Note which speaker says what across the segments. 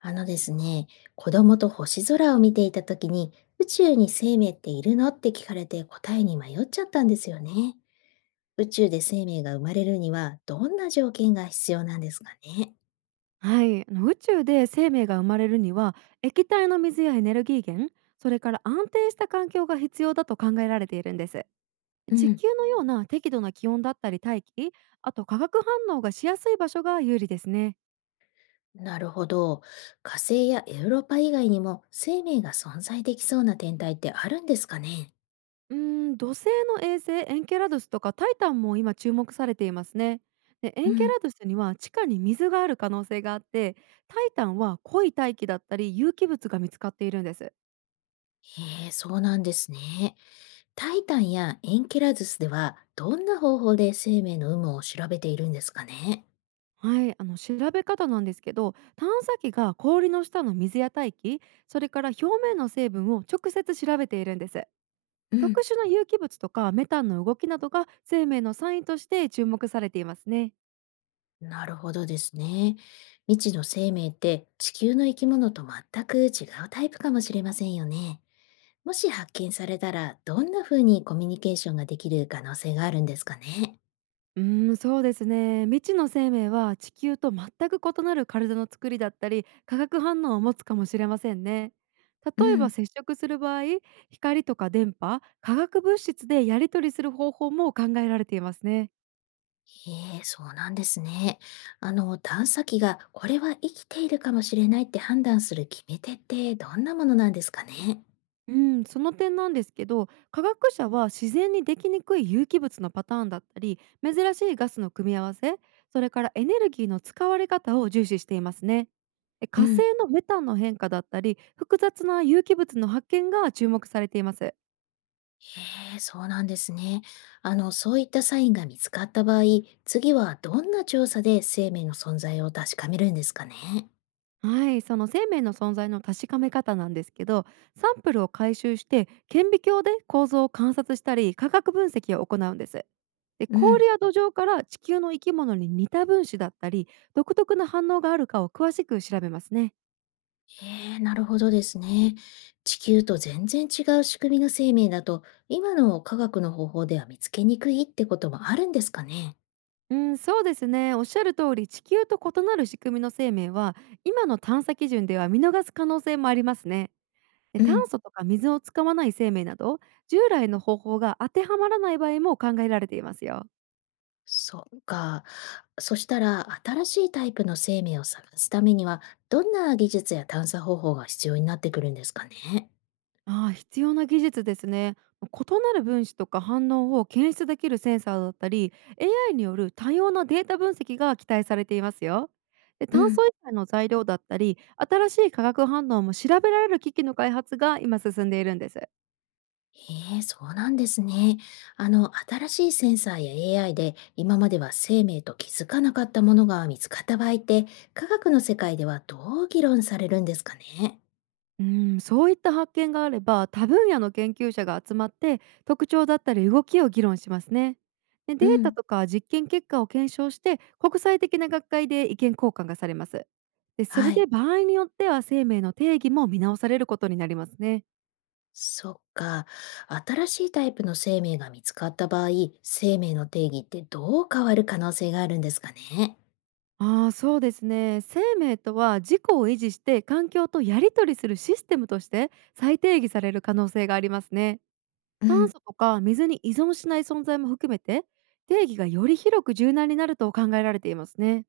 Speaker 1: あのですね、子供と星空を見ていた時に、宇宙に生命っているのって聞かれて答えに迷っちゃったんですよね。宇宙で生命が生まれるにはどんな条件が必要なんですかね。
Speaker 2: はい、宇宙で生命が生まれるには液体の水やエネルギー源、それから安定した環境が必要だと考えられているんです。
Speaker 1: う
Speaker 2: 地
Speaker 1: ん、
Speaker 2: 球のような適度な気温だったり大気、あと化学反応がしやすい場所が有利ですね。
Speaker 1: なるほど。火星やエウロパ以外にも生命が存在できそうな天体ってあるんですかね。
Speaker 2: うーん、土星の衛星エンケラドゥスとかタイタンも今注目されていますね。でエ
Speaker 1: う
Speaker 2: ンケ
Speaker 1: ん。
Speaker 2: ラドゥスには地下に水がある可能性があって、タイタンは濃い大気だったり有機物が見つかっているんです。
Speaker 1: へえ、そうなんですね。タイタンやエンケラズスではどんな方法で生命の有無を調べているんですかね。
Speaker 2: はい、調べ方なんですけど、探査機が氷の下の水や大気、それから表面の成分を直接調べているんです。
Speaker 1: う
Speaker 2: 特
Speaker 1: ん。
Speaker 2: 殊な有機物とかメタンの動きなどが生命のサインとして注目されていますね。
Speaker 1: なるほどですね。未知の生命って地球の生き物と全く違うタイプかもしれませんよね。もし発見されたら、どんな風にコミュニケーションができる可能性があるんですかね。
Speaker 2: うーん、そうですね、未知の生命は地球と全く異なる体の作りだったり化学反応を持つかもしれませんね。
Speaker 1: う
Speaker 2: 例えば
Speaker 1: ん、
Speaker 2: 接触する場合、光とか電波、化学物質でやり取りする方法も考えられていますね。
Speaker 1: へえ、そうなんですね。あの、探査機がこれは生きているかもしれないって判断する決め手ってどんなものなんですかね。
Speaker 2: うん、その点なんですけど、科学者は自然にできにくい有機物のパターンだったり珍しいガスの組み合わせ、それからエネルギーの使われ方を重視していますね。
Speaker 1: う
Speaker 2: 火星
Speaker 1: ん。
Speaker 2: のメタンの変化だったり複雑な有機物の発見が注目されています。
Speaker 1: へえ、そうなんですね。あの、そういったサインが見つかった場合、次はどんな調査で生命の存在を確かめるんですかね。
Speaker 2: はい、その生命の存在の確かめ方なんですけど、サンプルを回収して顕微鏡で構造を観察したり化学分析を行うんです。で、
Speaker 1: うん、
Speaker 2: 氷や土壌から地球の生き物に似た分子だったり独特な反応があるかを詳しく調べますね。
Speaker 1: へえ、なるほどですね。地球と全然違う仕組みの生命だと、今の科学の方法では見つけにくいってこともあるんですかね。
Speaker 2: うん、そうですね、おっしゃる通り地球と異なる仕組みの生命は今の探査基準では見逃す可能性もありますね。で、
Speaker 1: う
Speaker 2: 炭
Speaker 1: ん、
Speaker 2: 素とか水を使わない生命など従来の方法が当てはまらない場合も考えられていますよ。
Speaker 1: そっか。そしたら、新しいタイプの生命を探すためには、どんな技術や探査方法が必要になってくるんですかね。
Speaker 2: ああ、必要な技術ですね。異なる分子とか反応を検出できるセンサーだったり、 AI による多様なデータ分析が期待されていますよ。で
Speaker 1: う
Speaker 2: 炭
Speaker 1: ん、
Speaker 2: 素以外の材料だったり新しい化学反応も調べられる機器の開発が今進んでいるんです。
Speaker 1: へえ、そうなんですね。あの、新しいセンサーや AI で今までは生命と気づかなかったものが見つかった場合って、科学の世界ではどう議論されるんですかね。
Speaker 2: うん、そういった発見があれば多分野の研究者が集まって特徴だったり動きを議論しますね。で
Speaker 1: う
Speaker 2: デー
Speaker 1: ん、
Speaker 2: タとか実験結果を検証して国際的な学会で意見交換がされます。でそ
Speaker 1: は
Speaker 2: れ
Speaker 1: い。
Speaker 2: で場合によっては生命の定義も見直されることになりますね。
Speaker 1: そっか。新しいタイプの生命が見つかった場合、生命の定義ってどう変わる可能性があるんですかね。
Speaker 2: ああ、そうですね、生命とは自己を維持して環境とやり取りするシステムとして再定義される可能性がありますね。
Speaker 1: う
Speaker 2: 炭
Speaker 1: ん。
Speaker 2: 素とか水に依存しない存在も含めて、定義がより広く柔軟になると考えられていますね。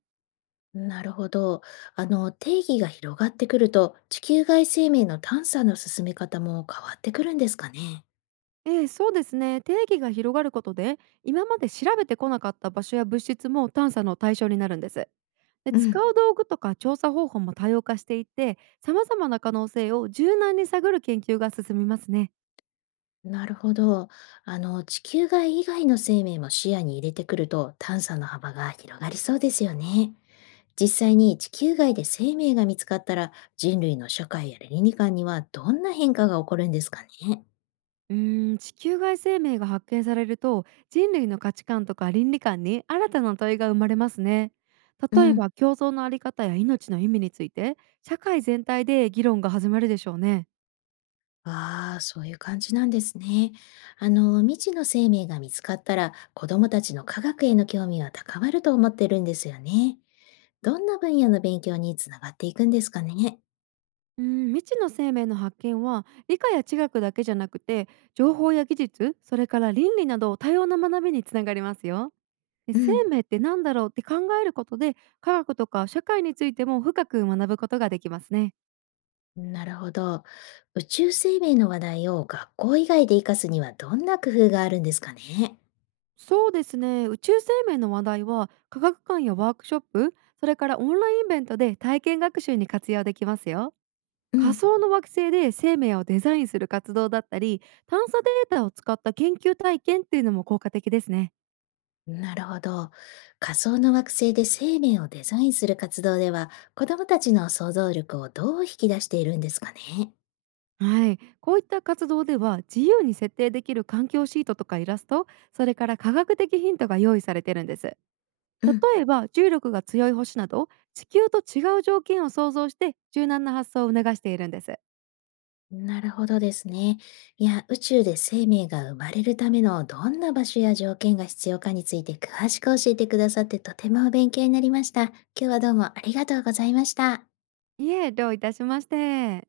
Speaker 1: なるほど。あの、定義が広がってくると、地球外生命の探査の進め方も変わってくるんですかね。
Speaker 2: ええ、そうですね、定義が広がることで今まで調べてこなかった場所や物質も探査の対象になるんです。で
Speaker 1: う
Speaker 2: 使
Speaker 1: ん。
Speaker 2: う道具とか調査方法も多様化していって、様々な可能性を柔軟に探る研究が進みますね。
Speaker 1: なるほど。あの、地球外以外の生命も視野に入れてくると探査の幅が広がりそうですよね。実際に地球外で生命が見つかったら人類の社会や倫理観にはどんな変化が起こるんですかね。
Speaker 2: うーん、地球外生命が発見されると人類の価値観とか倫理観に新たな問いが生まれますね。
Speaker 1: う
Speaker 2: 例え
Speaker 1: ん。
Speaker 2: ば共存のあり方や命の意味について、社会全体で議論が始まるでしょうね。
Speaker 1: ああ、そういう感じなんですね。あの、未知の生命が見つかったら子供たちの科学への興味が高まると思ってるんですよね。どんな分野の勉強につながっていくんですかね。
Speaker 2: うーん、未知の生命の発見は理科や知学だけじゃなくて、情報や技術、それから倫理など多様な学びにつながりますよ。で
Speaker 1: う
Speaker 2: 生
Speaker 1: ん。
Speaker 2: 命って何だろうって考えることで、科学とか社会についても深く学ぶことができますね。
Speaker 1: なるほど。宇宙生命の話題を学校以外で活かすにはどんな工夫があるんですかね。
Speaker 2: そうですね、宇宙生命の話題は科学館やワークショップ、それからオンラインイベントで体験学習に活用できますよ。
Speaker 1: う
Speaker 2: 仮
Speaker 1: ん。
Speaker 2: 想の惑星で生命をデザインする活動だったり、探査データを使った研究体験っていうのも効果的ですね。
Speaker 1: なるほど。仮想の惑星で生命をデザインする活動では、子どもたちの想像力をどう引き出しているんですかね。
Speaker 2: はい、こういった活動では自由に設定できる環境シートとかイラスト、それから科学的ヒントが用意されてるんです。例
Speaker 1: うん。
Speaker 2: えば重力が強い星など地球と違う条件を想像して、柔軟な発想を促しているんです。
Speaker 1: なるほどですね。いや、宇宙で生命が生まれるためのどんな場所や条件が必要かについて詳しく教えてくださってとても勉強になりました。今日はどうもありがとうございました。
Speaker 2: いえ、どういたしまして。